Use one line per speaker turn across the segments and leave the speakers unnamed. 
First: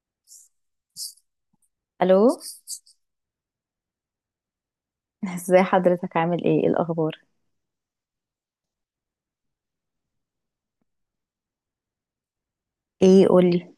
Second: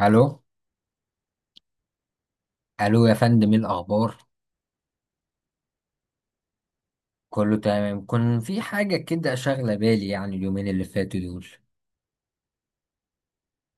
الو،
الو.
الو يا فندم، ايه الاخبار؟
ازاي حضرتك؟ عامل ايه؟ إيه الاخبار؟
كله تمام. كان في حاجه كده شاغله بالي، يعني اليومين اللي فاتوا دول.
ايه، قولي.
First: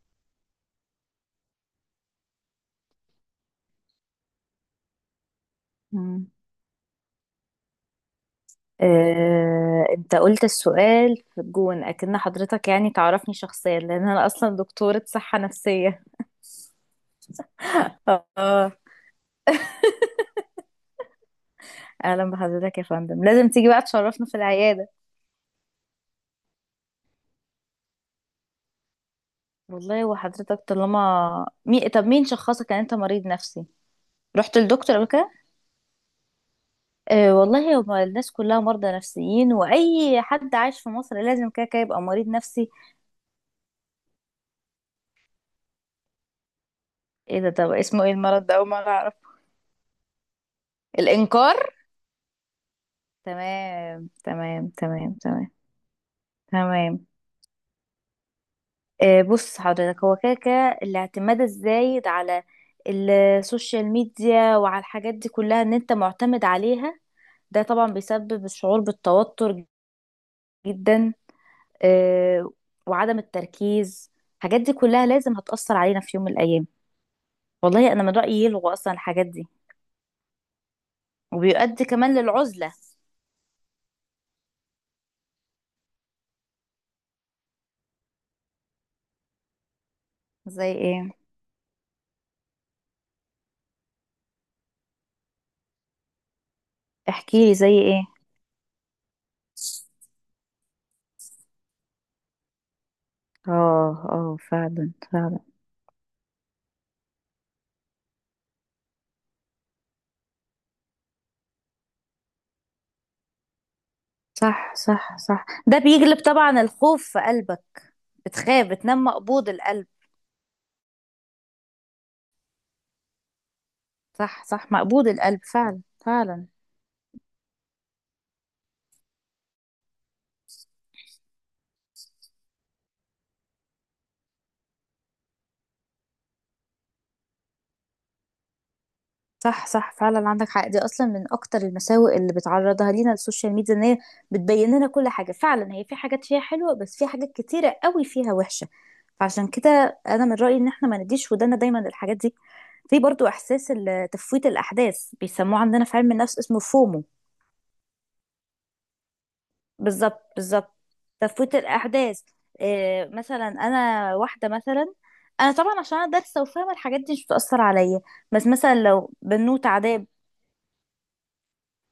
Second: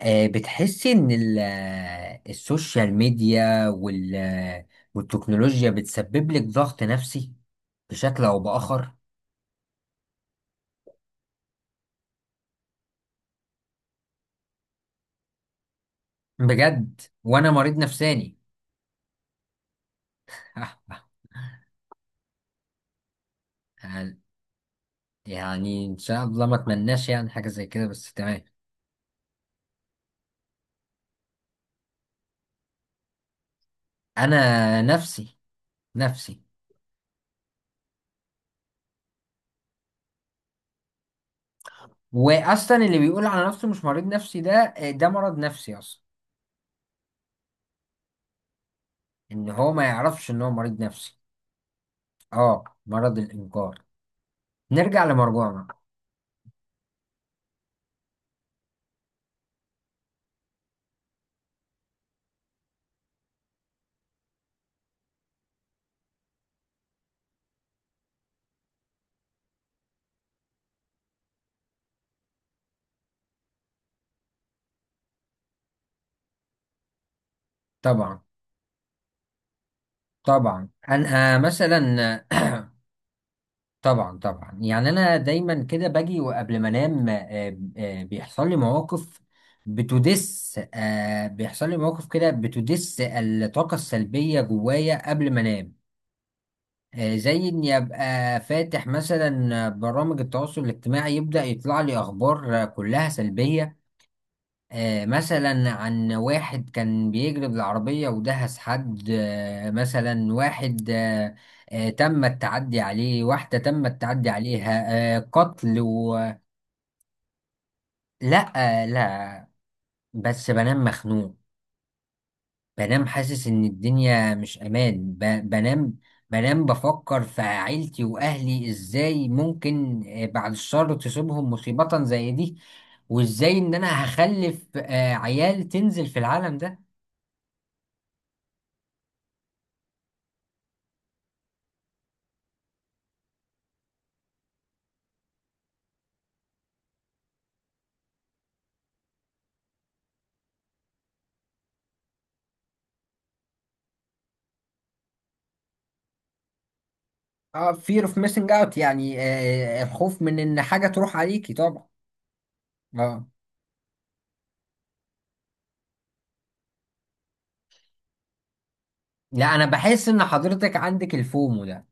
بتحسي ان السوشيال ميديا وال آه، والتكنولوجيا
مم.
بتسبب لك ضغط نفسي بشكل او باخر؟
انت قلت السؤال في الجون اكن حضرتك يعني تعرفني شخصيا، لان انا اصلا دكتورة صحة نفسية.
بجد، وانا مريض نفساني.
اه. اهلا بحضرتك يا فندم، لازم تيجي بقى تشرفنا في العيادة.
يعني ان شاء الله ما اتمناش يعني حاجه زي كده، بس تمام.
والله، وحضرتك طالما طب مين شخصك ان انت مريض نفسي؟ رحت
انا
للدكتور قبل كده؟
نفسي، نفسي.
آه والله، هو الناس كلها مرضى نفسيين، واي حد عايش في مصر لازم كده كده يبقى مريض نفسي.
واصلا اللي بيقول على نفسه مش مريض نفسي ده، ده مرض نفسي اصلا.
ايه ده؟ طب اسمه ايه المرض ده؟ اول مرة أعرفه.
ان هو ما يعرفش ان هو مريض نفسي.
الإنكار.
اه، مرض الانكار.
تمام، تمام،
نرجع
تمام، تمام،
لمرجوعنا.
تمام. بص حضرتك، هو كده كده الاعتماد الزايد على السوشيال ميديا وعلى الحاجات دي كلها، ان انت معتمد عليها، ده طبعا بيسبب الشعور بالتوتر جدا، آه، وعدم التركيز. الحاجات دي كلها لازم هتأثر علينا في يوم من الأيام. والله أنا من
طبعا
رأيي يلغوا أصلا الحاجات دي.
طبعا. انا
وبيؤدي كمان
مثلا.
للعزلة.
طبعا طبعا، يعني انا دايما كده باجي وقبل ما انام بيحصل لي مواقف. بتدس
زي ايه؟
آه، بيحصل لي مواقف كده، بتدس الطاقة السلبية جوايا قبل ما انام. زي
احكيلي زي
اني
ايه.
ابقى فاتح مثلا برامج التواصل الاجتماعي، يبدأ يطلع لي اخبار كلها سلبية.
اه اه، فعلا فعلا.
مثلا عن واحد كان بيجري بالعربية ودهس حد، مثلا واحد تم التعدي عليه، واحدة تم التعدي
صح،
عليها،
صح، صح، ده
قتل و...
بيجلب طبعا الخوف في قلبك.
لا.
بتخاف، بتنام
لا،
مقبوض القلب.
بس بنام مخنوق. بنام حاسس ان الدنيا
صح
مش
صح، مقبوض
امان ب...
القلب فعلا.
بنام
فعلا.
بنام بفكر في عيلتي واهلي، ازاي ممكن بعد الشر تصيبهم مصيبة زي دي، وازاي ان انا هخلف عيال تنزل في العالم ده.
صح صح، فعلا عندك حق، دي اصلا من اكتر المساوئ اللي بتعرضها لينا السوشيال ميديا، ان هي بتبين لنا كل حاجه، فعلا هي في حاجات فيها حلوه بس في حاجات كتيره قوي فيها وحشه، فعشان كده انا من رايي ان احنا ما نديش ودانا دايما للحاجات دي. في برضو احساس تفويت الاحداث، بيسموه عندنا في علم النفس اسمه فومو.
اه، fear of missing out، يعني الخوف
بالظبط
من ان
بالظبط.
حاجة تروح عليكي،
تفويت
طبعا.
الاحداث. إيه
اه.
مثلا؟ انا واحده مثلا، انا طبعا عشان انا دارسه وفاهمه الحاجات دي مش بتاثر عليا، بس مثلا لو
لا، انا
بنوت عذاب.
بحس ان حضرتك عندك الفومو ده.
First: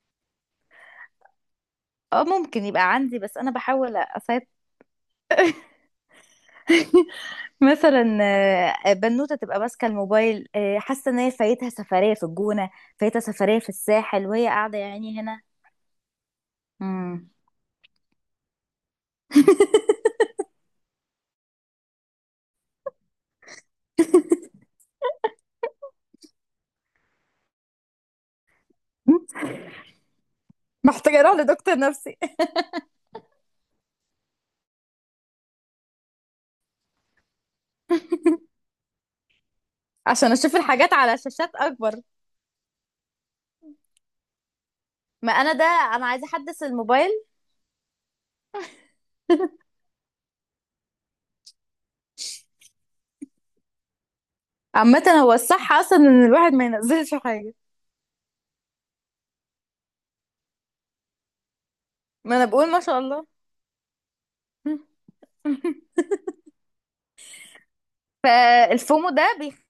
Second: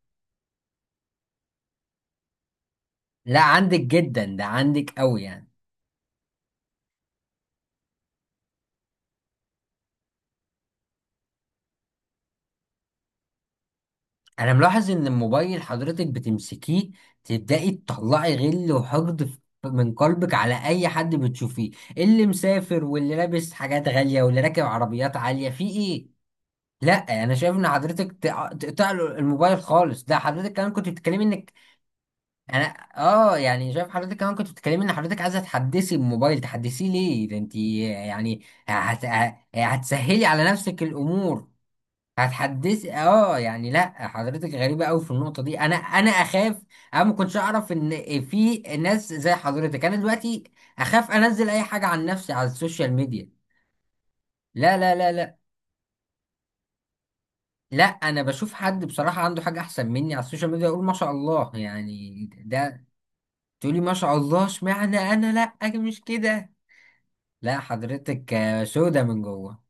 اه ممكن يبقى عندي، بس
لا
انا
عندك
بحاول
جدا، ده
اسيطر.
عندك قوي يعني.
مثلا بنوته تبقى ماسكه الموبايل، حاسه ان هي فايتها سفريه في الجونه، فايتها سفريه في الساحل وهي
انا
قاعده يا
ملاحظ ان
عيني هنا.
الموبايل حضرتك بتمسكيه
مم.
تبدأي تطلعي غل وحقد من قلبك على اي حد بتشوفيه، اللي مسافر واللي لابس حاجات غالية واللي راكب عربيات عالية، في ايه؟ لا، انا شايف ان حضرتك تقطع له الموبايل خالص. ده حضرتك كمان كنت
محتاجه
بتتكلمي
اروح
انك،
لدكتور نفسي.
انا، اه يعني، شايف حضرتك كمان كنت بتتكلمي ان حضرتك عايزه تحدثي الموبايل. تحدثيه ليه ده؟ انت يعني هت... ه- هتسهلي
عشان
على
اشوف
نفسك
الحاجات على
الامور؟
شاشات اكبر.
هتحدثي؟ اه يعني، لا، حضرتك غريبه قوي في
ما
النقطه
انا
دي.
ده
انا
انا عايزه
اخاف.
احدث
انا
الموبايل.
ما كنتش اعرف ان في ناس زي حضرتك. انا دلوقتي اخاف انزل اي حاجه عن نفسي على السوشيال ميديا. لا لا
عامة
لا
هو
لا.
الصح اصلا ان الواحد ما ينزلش حاجة.
لا، انا بشوف حد بصراحه عنده حاجه احسن مني على السوشيال ميديا اقول ما شاء الله يعني.
ما انا بقول ما
ده
شاء الله.
تقولي ما شاء الله؟ اشمعنى انا؟ لا، أنا مش كده. لا، حضرتك سودة
فالفومو
من
ده
جوه.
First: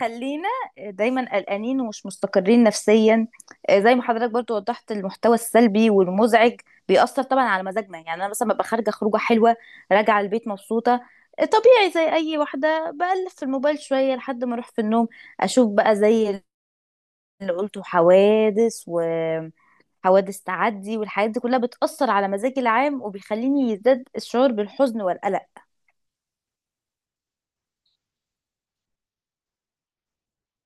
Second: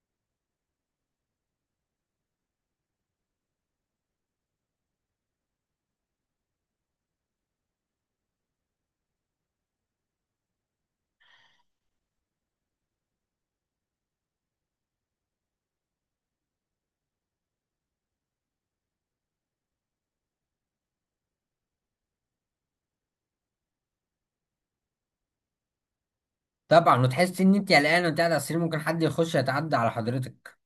بيخلينا دايما قلقانين ومش مستقرين نفسيا. زي ما حضرتك برضو وضحت، المحتوى السلبي والمزعج بيأثر طبعا على مزاجنا. يعني انا مثلا ببقى خارجة خروجة حلوة، راجعة البيت مبسوطة، طبيعي زي اي واحدة بقلب في الموبايل شوية لحد ما اروح في النوم، اشوف بقى زي اللي قلته، حوادث تعدي والحاجات دي كلها بتأثر على مزاجي العام، وبيخليني يزداد الشعور بالحزن والقلق.
طبعا. وتحس ان انت قلقان وانت قاعد على السرير، ممكن حد يخش يتعدى على حضرتك.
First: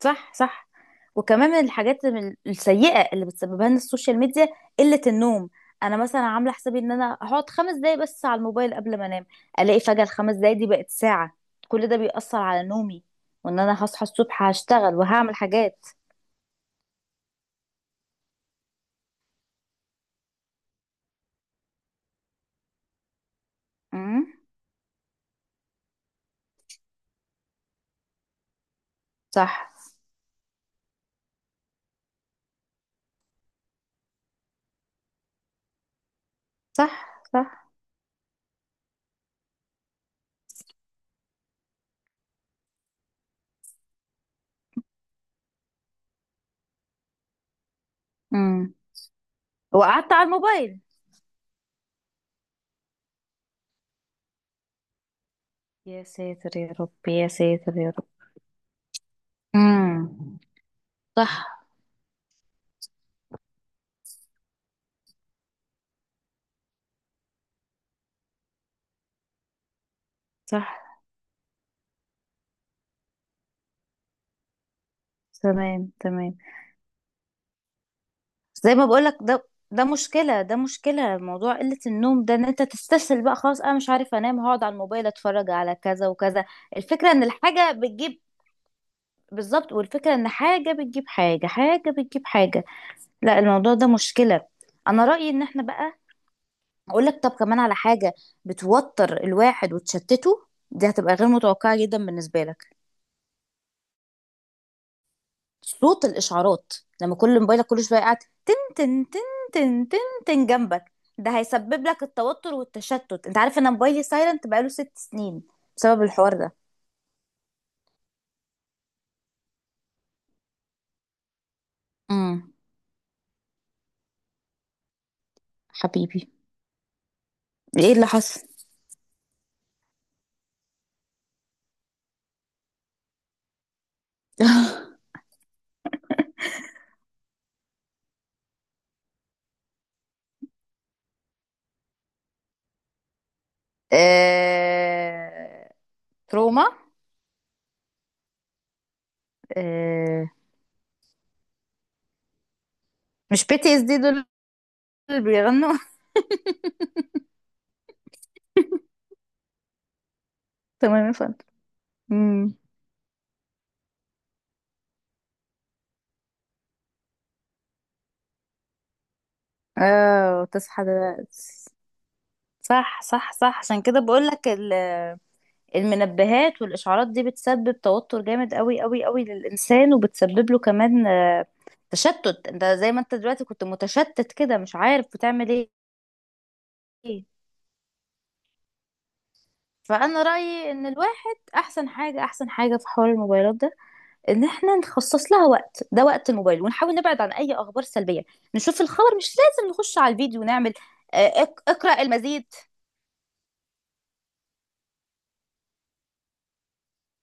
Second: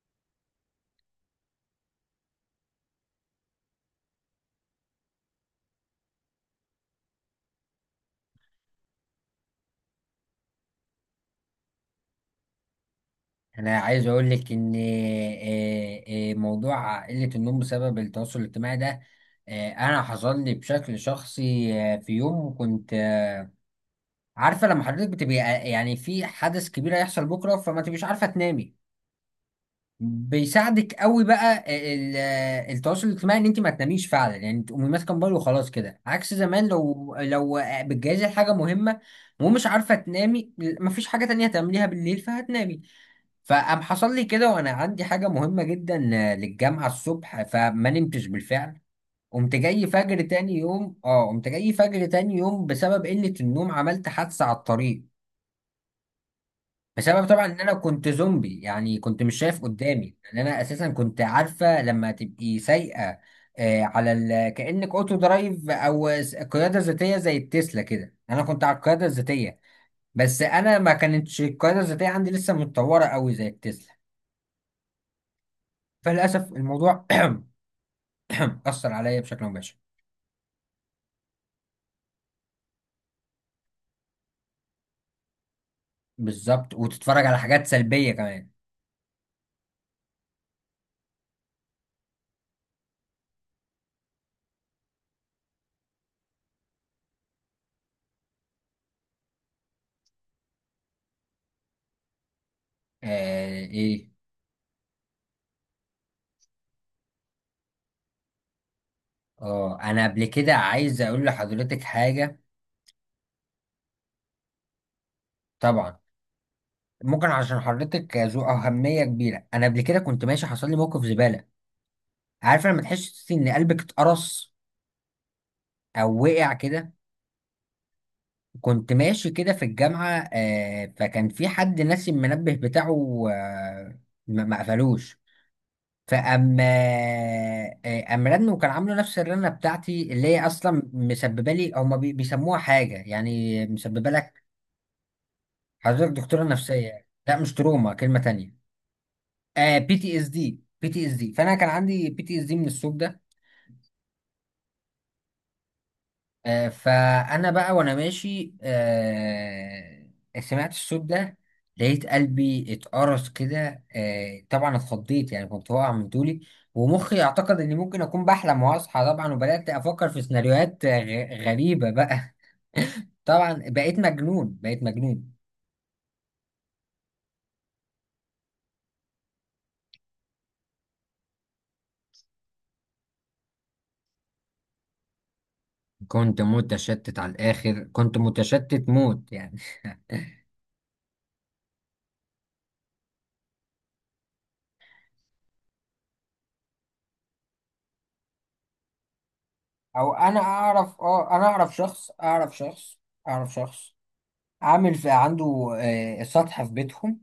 صح صح. وكمان من الحاجات من السيئة اللي بتسببها لنا السوشيال ميديا قلة النوم. انا مثلا عامله حسابي ان انا هقعد 5 دقايق بس على الموبايل قبل ما انام، الاقي فجأة الـ5 دقايق دي بقت ساعة. كل ده بيأثر على نومي، وان
انا
انا هصحى
عايز اقول
الصبح
لك ان
هشتغل وهعمل حاجات.
موضوع قلة النوم بسبب التواصل الاجتماعي ده، انا حصل لي بشكل شخصي. في يوم كنت
امم.
عارفة لما حضرتك بتبقى يعني في حدث كبير هيحصل بكرة فما تبقيش عارفة تنامي،
صح
بيساعدك قوي بقى ال- التواصل الاجتماعي ان انت ما تناميش فعلا. يعني تقومي ماسكه موبايل وخلاص كده عكس زمان، لو
صح صح.
بتجهزي حاجه مهمه ومش عارفه تنامي، مفيش حاجه تانية تعمليها بالليل، فهتنامي. فقام حصل لي كده وانا عندي حاجه مهمه جدا للجامعه الصبح، فما نمتش
امم.
بالفعل.
وقعدت على الموبايل؟
قمت جاي فجر تاني يوم، بسبب قله النوم عملت حادثه على الطريق.
يا ساتر يا رب،
بسبب
يا
طبعا ان انا
ساتر يا رب.
كنت زومبي، يعني كنت مش شايف قدامي، ان
امم.
انا اساسا كنت
صح
عارفه لما تبقي سايقه، كانك اوتو درايف او قياده ذاتيه زي التسلا كده. انا كنت على القياده الذاتيه، بس
صح.
انا ما كانتش القياده الذاتيه عندي لسه متطوره قوي زي التسلا.
تمام تمام.
فللاسف الموضوع
زي ما
اثر
بقولك
عليا بشكل
ده،
مباشر.
ده مشكلة، ده مشكلة، موضوع قلة النوم ده، ان انت تستسهل بقى خلاص انا مش عارف انام، هقعد على الموبايل اتفرج على كذا وكذا.
بالظبط،
الفكرة ان
وتتفرج على حاجات
الحاجة
سلبيه
بتجيب،
كمان.
بالظبط، والفكرة ان حاجة بتجيب حاجة، حاجة بتجيب حاجة. لا الموضوع ده مشكلة. انا رأيي ان احنا بقى، اقول لك طب كمان على حاجة بتوتر الواحد وتشتته، دي هتبقى غير متوقعة جدا بالنسبة لك:
ايه؟
صوت الاشعارات. لما كل موبايلك كل شوية قاعد تن تن،
اه،
تن تن،
انا قبل
تن
كده
جنبك،
عايز اقول
ده
لحضرتك
هيسبب لك
حاجه.
التوتر والتشتت. انت عارف انا موبايلي سايلنت بقاله 6 سنين،
طبعا.
بسبب الحوار ده.
ممكن عشان حضرتك ذو أهمية كبيرة. أنا قبل كده كنت ماشي، حصل لي موقف زبالة.
امم.
عارف لما تحس إن قلبك اتقرص أو
حبيبي،
وقع كده؟
ايه اللي حصل؟
كنت ماشي كده في الجامعة، فكان في حد ناسي المنبه بتاعه، ما قفلوش. فأما آه أم رن، وكان عامله نفس الرنة بتاعتي اللي هي أصلا مسببة لي، هما بيسموها حاجة، يعني مسببة لك.
آه،
حضرتك دكتورة
تروما.
نفسية، لا مش تروما، كلمة تانية. آه، بي تي اس
آه،
دي، بي تي اس دي. فانا كان عندي بي تي اس دي من الصوت ده.
مش بي تي اس دي دول اللي بيغنوا.
فانا بقى وانا ماشي سمعت الصوت
تمام يا
ده،
فندم.
لقيت
امم.
قلبي اتقرص كده. طبعا اتخضيت، يعني كنت واقع من طولي، ومخي اعتقد اني ممكن اكون بحلم واصحى، طبعا. وبدات افكر في
اه،
سيناريوهات
تصحى دلوقتي؟
غريبه بقى.
صح صح صح،
طبعا
عشان
بقيت
كده بقول لك،
مجنون، بقيت مجنون.
المنبهات والإشعارات دي بتسبب توتر جامد قوي قوي قوي للإنسان، وبتسبب له كمان تشتت. انت زي ما انت دلوقتي كنت متشتت كده مش عارف بتعمل ايه.
كنت متشتت على الاخر، كنت متشتت موت يعني.
فأنا رأيي إن الواحد أحسن حاجة، أحسن حاجة في حوار الموبايلات ده، إن احنا نخصص لها وقت، ده وقت الموبايل، ونحاول نبعد عن أي أخبار سلبية. نشوف الخبر، مش لازم نخش على
او انا
الفيديو ونعمل
اعرف اه
آه،
انا اعرف
اقرأ
شخص،
المزيد.
اعرف شخص عامل في عنده سطح في بيتهم.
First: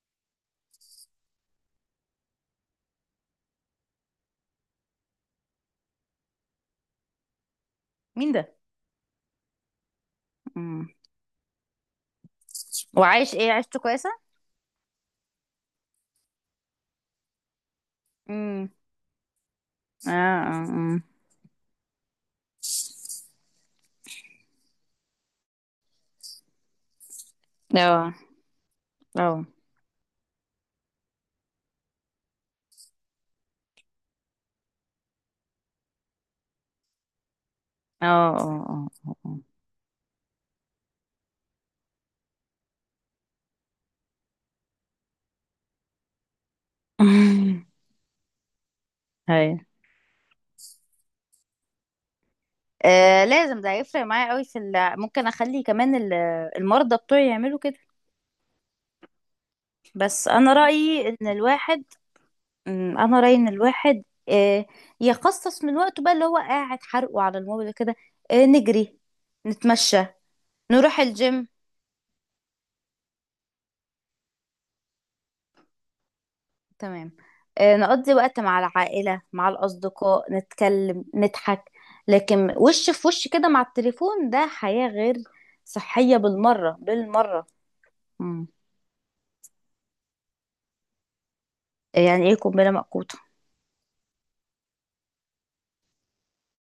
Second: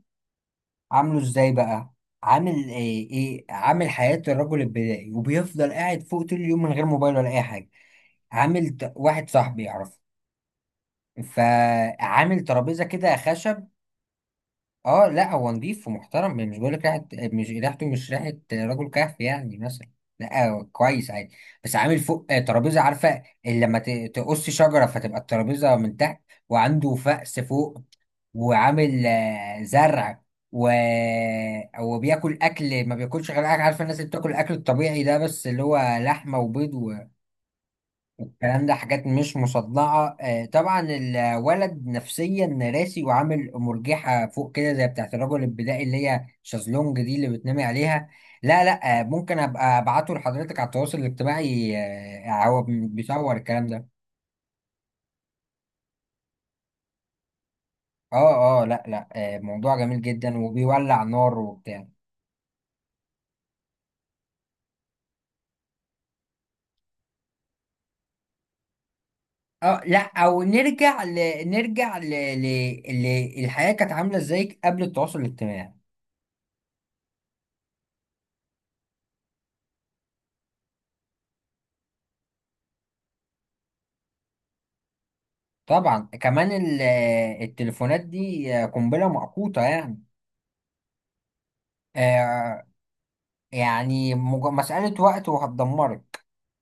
عامله ازاي بقى؟ عامل آه ايه عامل حياة الرجل البدائي، وبيفضل قاعد فوق طول اليوم من غير موبايل ولا اي حاجة.
مين ده؟
واحد صاحبي يعرفه،
مم.
فعامل ترابيزة كده
وعايش ايه؟
خشب.
عيشته كويسة؟
اه لا، هو نضيف ومحترم، يعني مش بقول لك ريحه. مش ريحه
امم.
رجل كهف يعني، مثلا.
اه
لا هو
اه
كويس عادي. بس عامل فوق ترابيزه، عارفه اللي لما تقص شجره فتبقى الترابيزه من تحت، وعنده فأس فوق،
اه
وعامل
اه. آه.
زرع و... وبياكل اكل. ما بياكلش غير اكل، عارفه الناس اللي بتاكل الاكل الطبيعي ده، بس اللي هو لحمه وبيض
اه
الكلام ده،
اه
حاجات
اه
مش
اه.
مصدعة. طبعا الولد نفسيا راسي، وعامل مرجحة فوق كده زي بتاعت الرجل البدائي اللي هي شازلونج دي اللي بتنامي
آه.
عليها. لا لا، ممكن
هاي.
ابقى ابعته لحضرتك على التواصل الاجتماعي. هو
آه
بيصور
لازم،
الكلام
ده
ده.
هيفرق معايا قوي في ممكن اخلي كمان المرضى بتوعي يعملوا كده.
اه اه لا لا، موضوع جميل
بس
جدا،
انا
وبيولع
رايي ان
نار
الواحد،
وبتاع.
انا رايي ان الواحد يخصص من وقته بقى، اللي هو قاعد حرقه على الموبايل كده، نجري،
اه لا،
نتمشى،
او
نروح
نرجع ل...
الجيم.
نرجع ل... ل... ل... الحياة كانت عاملة ازاي قبل التواصل الاجتماعي.
تمام. نقضي وقت مع العائله مع الاصدقاء، نتكلم، نضحك، لكن وش في وش كده مع التليفون ده حياه غير
طبعا
صحيه
كمان
بالمره بالمره.
التليفونات
مم.
دي قنبلة موقوتة يعني.
يعني ايه
آه،
قنبلة موقوتة؟
يعني مسألة وقت وهتدمرك.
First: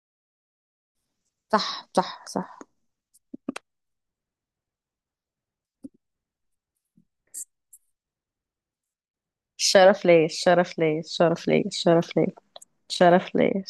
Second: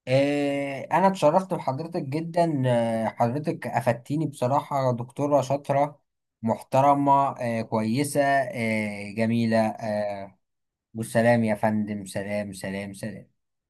أنا اتشرفت
صح
بحضرتك
صح صح.
جدا، حضرتك أفدتيني بصراحة، دكتورة شاطرة، محترمة، كويسة، آه، جميلة
الشرف ليا،
آه،
الشرف ليا،
والسلام
الشرف
يا
ليا،
فندم،
الشرف ليا،
سلام، سلام،
الشرف
سلام.
ليا.